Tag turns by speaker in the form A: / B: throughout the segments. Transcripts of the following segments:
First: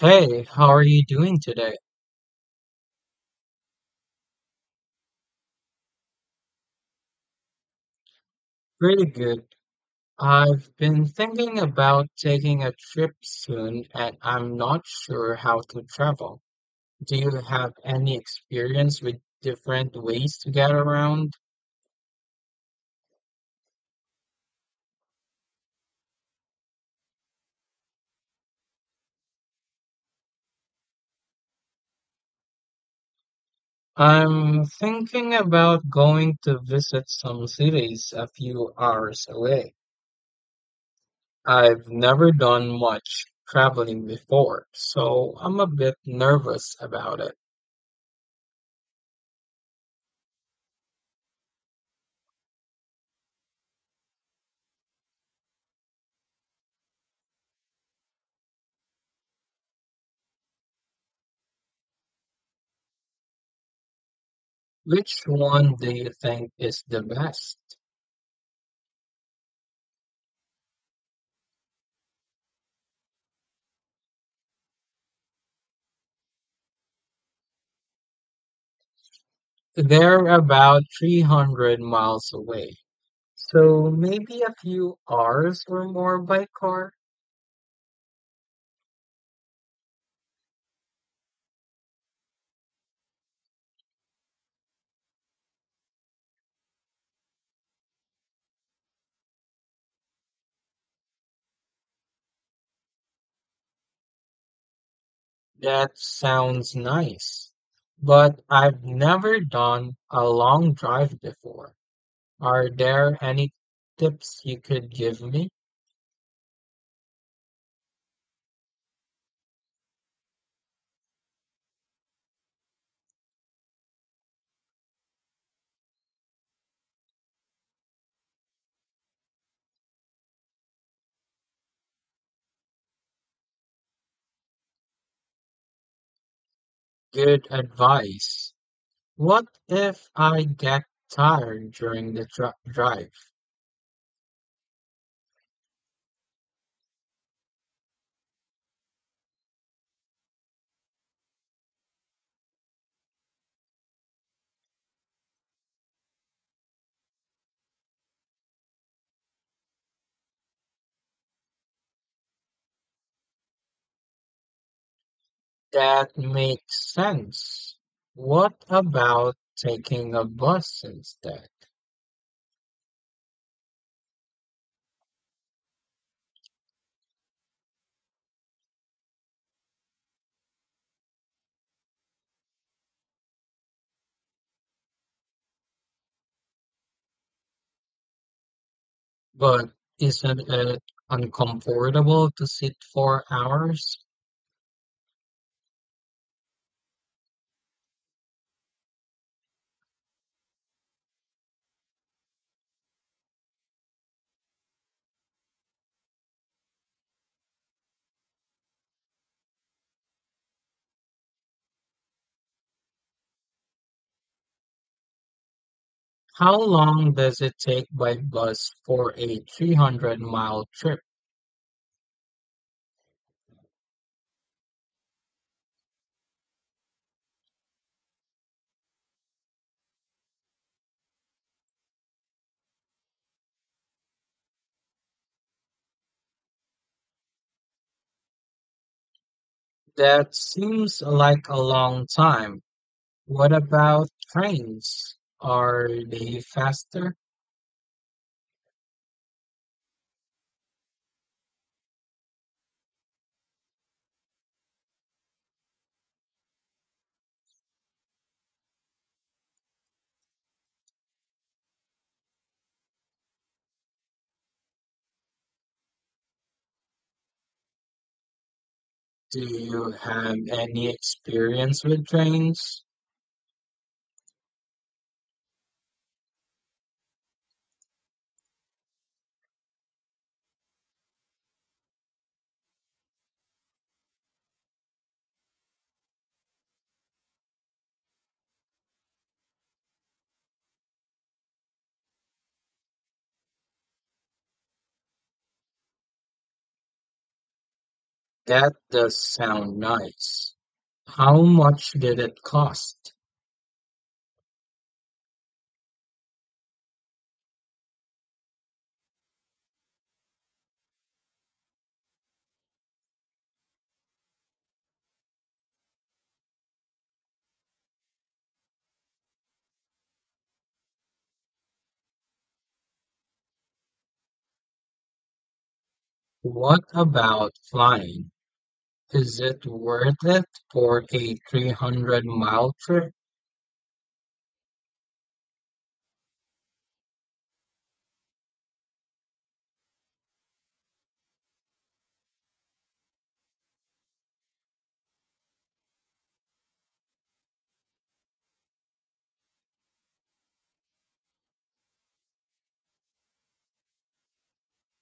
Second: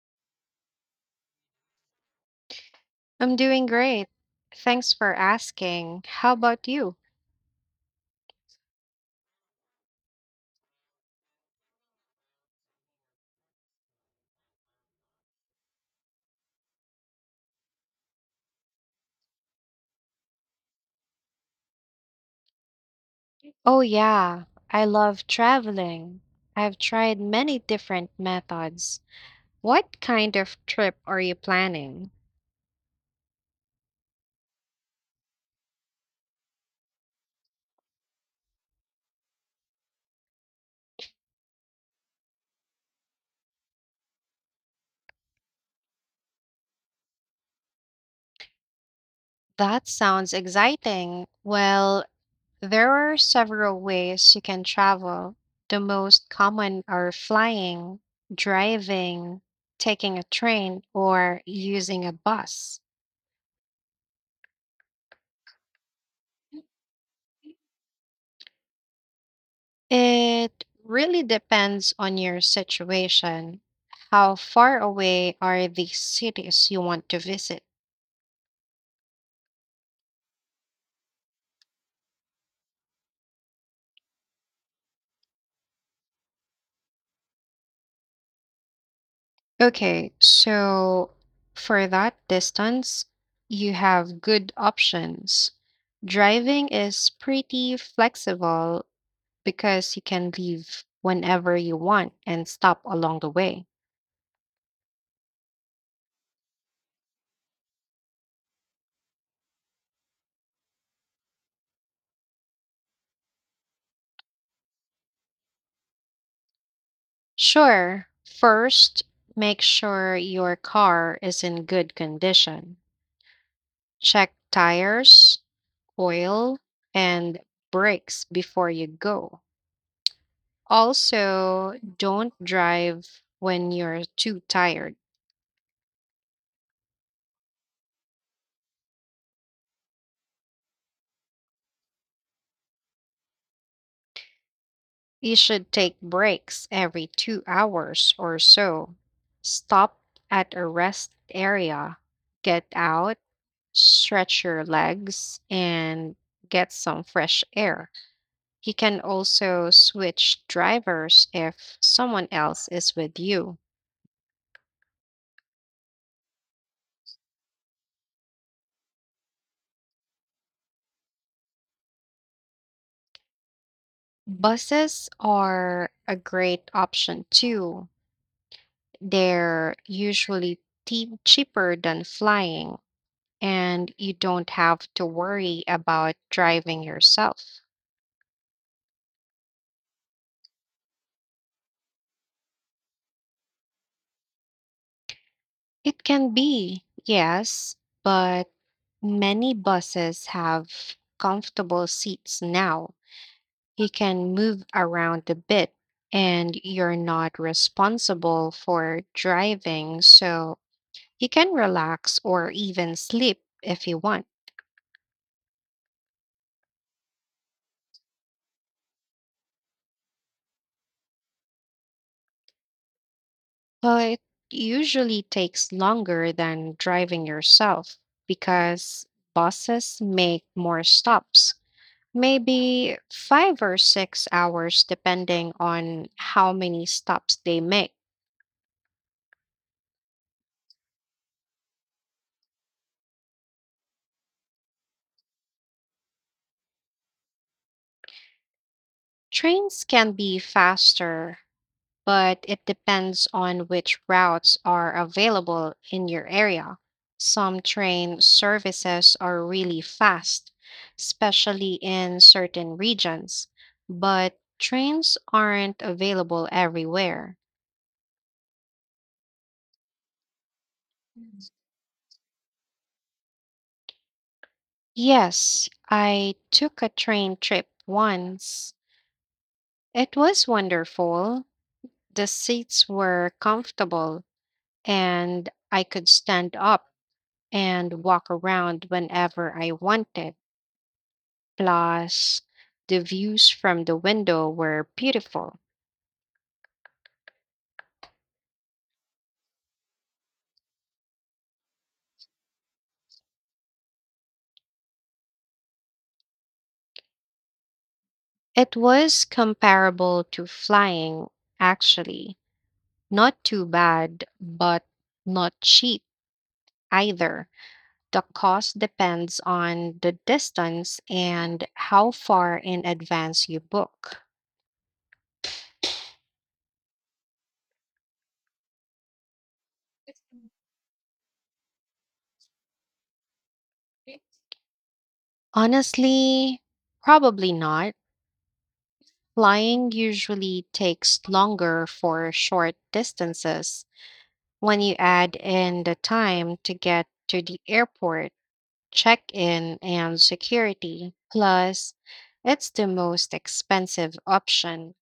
A: Hey, how are you doing today?
B: I'm doing great. Thanks for asking. How about you?
A: Pretty good. I've been thinking about taking a trip soon and I'm not sure how to travel. Do you have any experience with different ways to get around?
B: Oh, yeah, I love traveling. I've tried many different methods. What kind of trip are you planning?
A: I'm thinking about going to visit some cities a few hours away. I've never done much traveling before, so I'm a bit nervous about it.
B: That sounds exciting. Well, there are several ways you can travel. The most common are flying, driving, taking a train, or using a bus.
A: Which one do you think is the best?
B: It really depends on your situation. How far away are the cities you want to visit?
A: They're about 300 miles away, so maybe a few hours or more by car.
B: Okay, so for that distance, you have good options. Driving is pretty flexible because you can leave whenever you want and stop along the way.
A: That sounds nice, but I've never done a long drive before. Are there any tips you could give me?
B: Sure, first, make sure your car is in good condition. Check tires, oil, and brakes before you go. Also, don't drive when you're too tired.
A: Good advice. What if I get tired during the drive?
B: You should take breaks every 2 hours or so. Stop at a rest area, get out, stretch your legs, and get some fresh air. You can also switch drivers if someone else is with you.
A: That makes sense. What about taking a bus instead?
B: Buses are a great option too. They're usually cheaper than flying, and you don't have to worry about driving yourself.
A: But isn't it uncomfortable to sit for hours?
B: It can be, yes, but many buses have comfortable seats now. You can move around a bit and you're not responsible for driving, so you can relax or even sleep if you want.
A: How long does it take by bus for a 300-mile trip?
B: Well, it usually takes longer than driving yourself because buses make more stops, maybe 5 or 6 hours, depending on how many stops they make.
A: That seems like a long time. What about trains? Are they faster?
B: Trains can be faster, but it depends on which routes are available in your area. Some train services are really fast, especially in certain regions, but trains aren't available everywhere.
A: Do you have any experience with trains?
B: Yes, I took a train trip once. It was wonderful. The seats were comfortable, and I could stand up and walk around whenever I wanted. Plus, the views from the window were beautiful.
A: That does sound nice. How much did it cost?
B: It was comparable to flying, actually. Not too bad, but not cheap either. The cost depends on the distance and how far in advance you book.
A: What about flying? Is it worth it for a 300-mile trip?
B: Honestly, probably not. Flying usually takes longer for short distances, when you add in the time to get to the airport, check in, and security, plus it's the most expensive option.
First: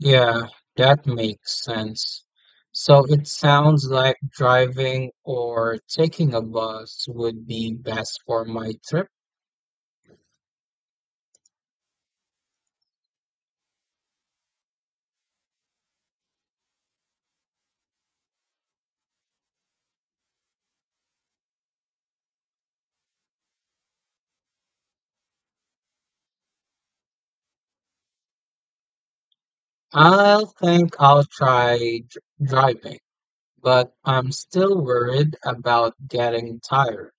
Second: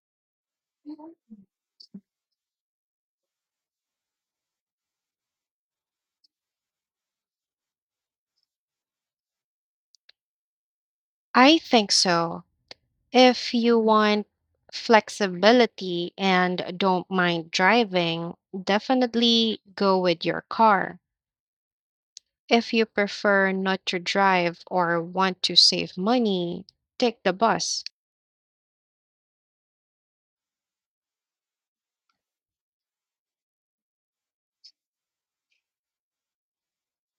A: Yeah, that makes sense. So it sounds like driving or taking a bus would be best for my trip.
B: I think so. If you want flexibility and don't mind driving, definitely go with your car. If you prefer not to drive or want to save money, take the bus.
A: I will think I'll try driving, but I'm still worried about getting tired.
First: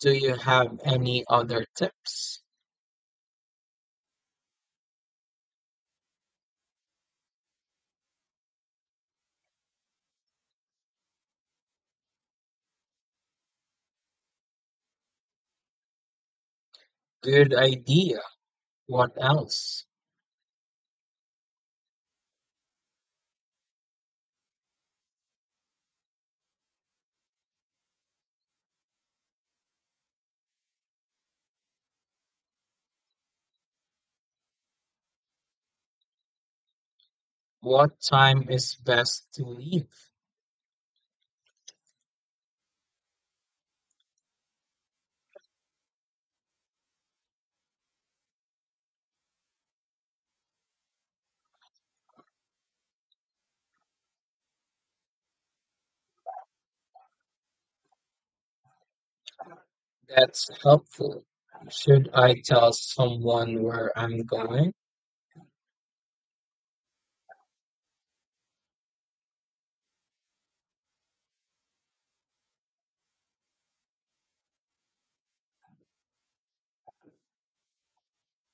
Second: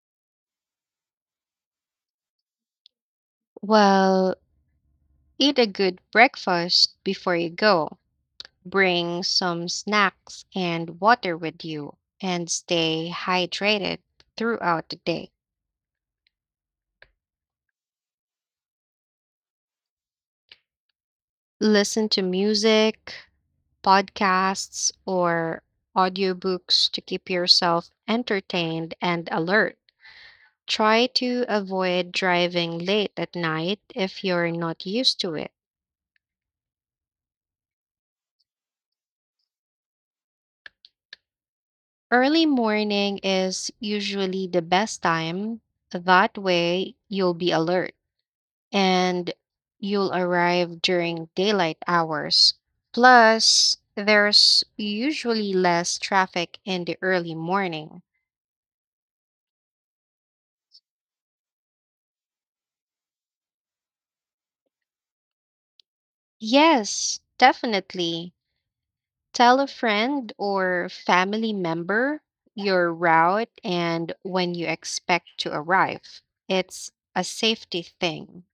A: Do you have any other tips?
B: Well, eat a good breakfast before you go. Bring some snacks and water with you, and stay hydrated throughout the day.
A: Good idea. What else?
B: Listen to music, podcasts, or audiobooks to keep yourself entertained and alert. Try to avoid driving late at night if you're not used to it.
A: What time is best to leave?
B: Early morning is usually the best time. That way, you'll be alert, and you'll arrive during daylight hours. Plus, there's usually less traffic in the early morning.
A: That's helpful. Should I tell someone where I'm going?
B: Yes, definitely. Tell a friend or family member your route and when you expect to arrive. It's a safety thing.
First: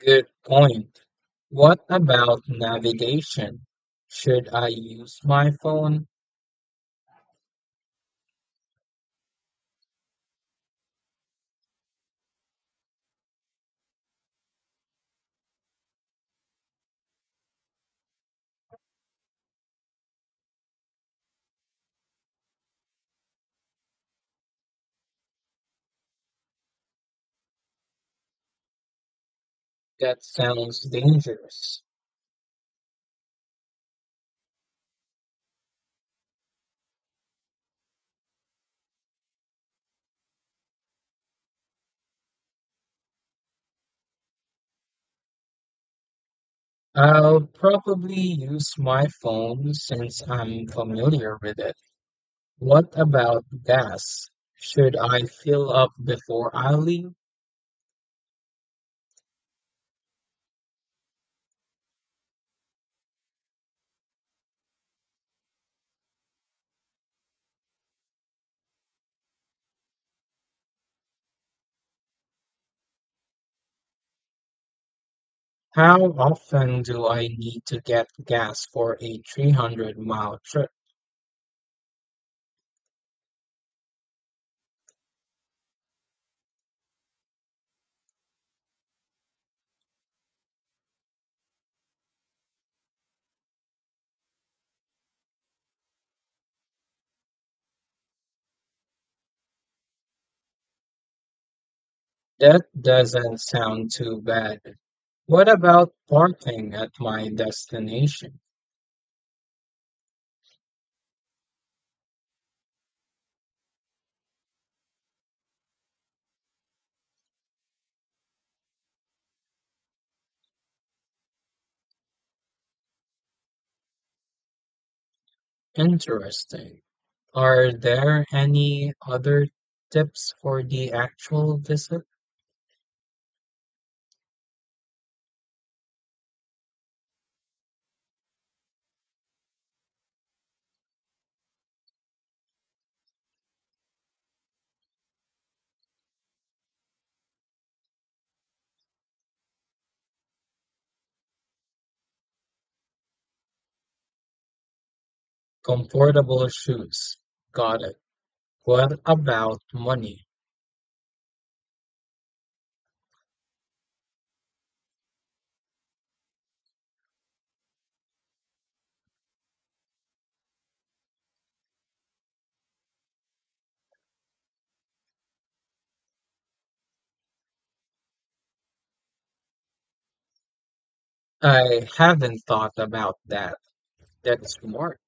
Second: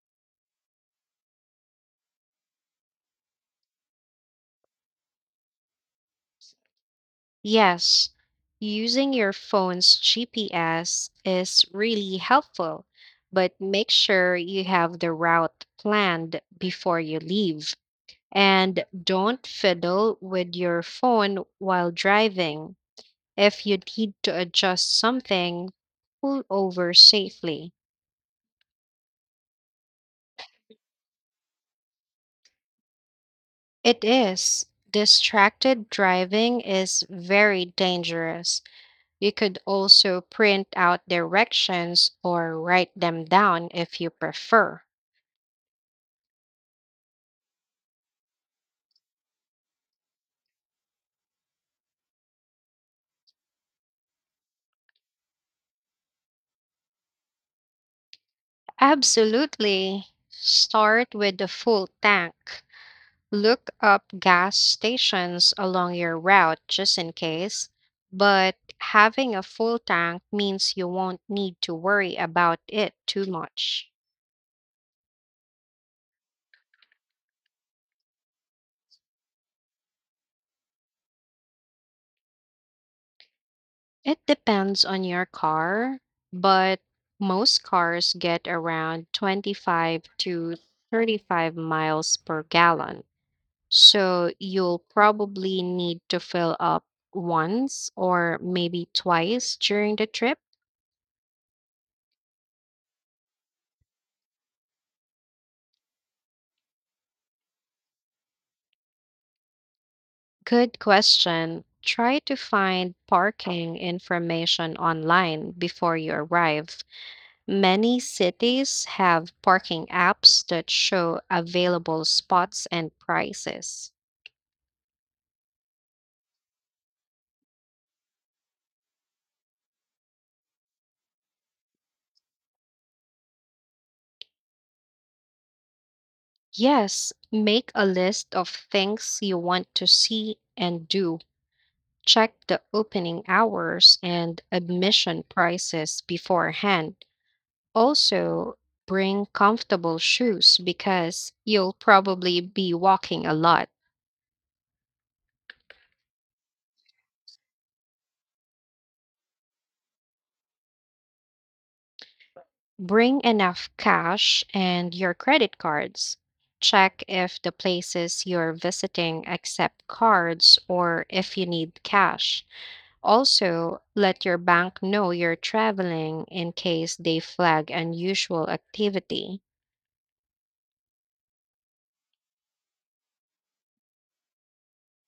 A: Good point. What about navigation? Should I use my phone?
B: Yes, using your phone's GPS is really helpful, but make sure you have the route planned before you leave. And don't fiddle with your phone while driving. If you need to adjust something, pull over safely.
A: That sounds dangerous.
B: It is. Distracted driving is very dangerous. You could also print out directions or write them down if you prefer.
A: I'll probably use my phone since I'm familiar with it. What about gas? Should I fill up before I leave?
B: Absolutely. Start with a full tank. Look up gas stations along your route just in case. But having a full tank means you won't need to worry about it too much.
A: How often do I need to get gas for a 300-mile trip?
B: It depends on your car, but most cars get around 25 to 35 miles per gallon. So you'll probably need to fill up once or maybe twice during the trip.
A: That doesn't sound too bad. What about parking at my destination?
B: Good question. Try to find parking information online before you arrive. Many cities have parking apps that show available spots and prices.
A: Interesting. Are there any other tips for the actual visit?
B: Yes, make a list of things you want to see and do. Check the opening hours and admission prices beforehand. Also, bring comfortable shoes because you'll probably be walking a lot.
A: Comfortable shoes. Got it. What about money?
B: Bring enough cash and your credit cards. Check if the places you're visiting accept cards or if you need cash. Also, let your bank know you're traveling in case they flag unusual activity.
A: I haven't thought about that. That's smart.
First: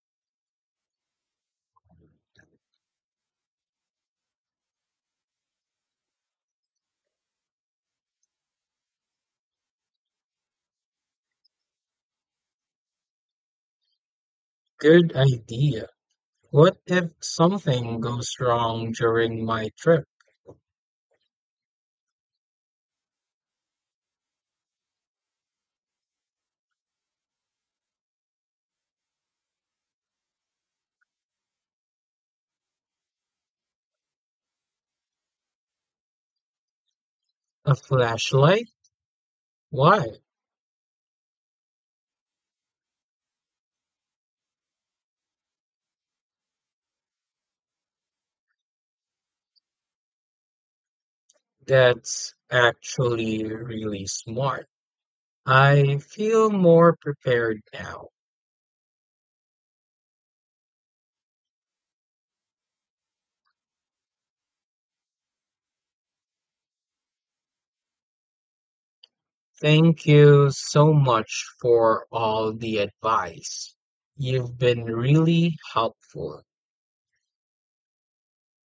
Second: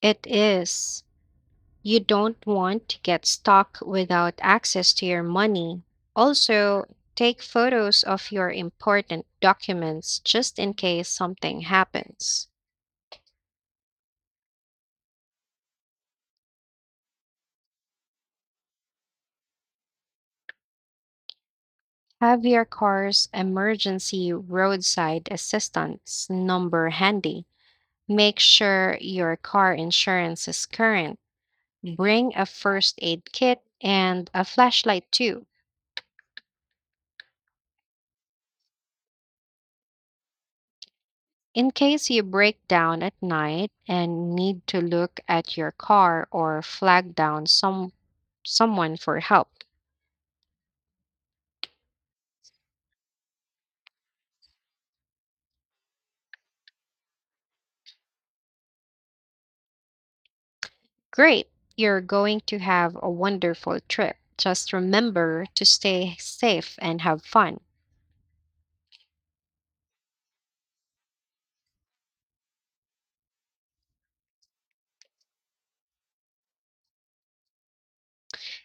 B: It is. You don't want to get stuck without access to your money. Also, take photos of your important documents just in case something happens.
A: Good idea. What if something goes wrong during my trip?
B: Have your car's emergency roadside assistance number handy. Make sure your car insurance is current. Bring a first aid kit and a flashlight too.
A: A flashlight? Why?
B: In case you break down at night and need to look at your car or flag down someone for help.
A: That's actually really smart. I feel more prepared now.
B: Great. You're going to have a wonderful trip. Just remember to stay safe and have fun.
A: Thank you so much for all the advice. You've been really helpful.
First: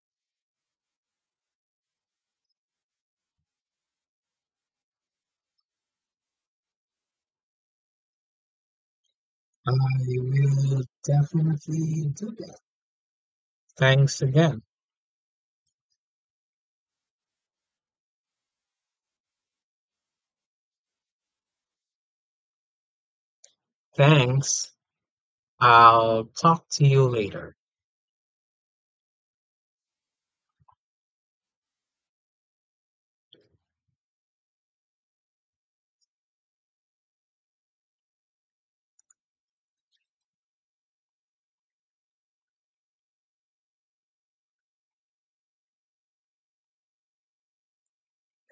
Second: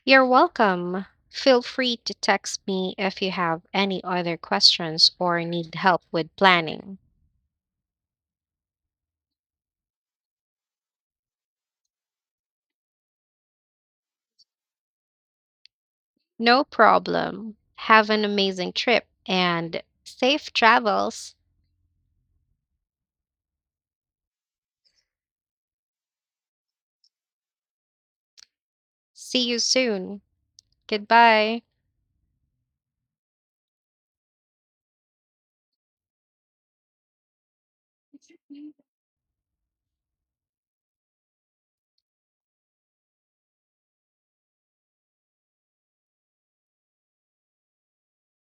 B: You're welcome. Feel free to text me if you have any other questions or need help with planning.
A: I will definitely do that. Thanks again.
B: No problem. Have an amazing trip and safe travels.
A: Thanks. I'll talk to you later.
B: See you soon. Goodbye.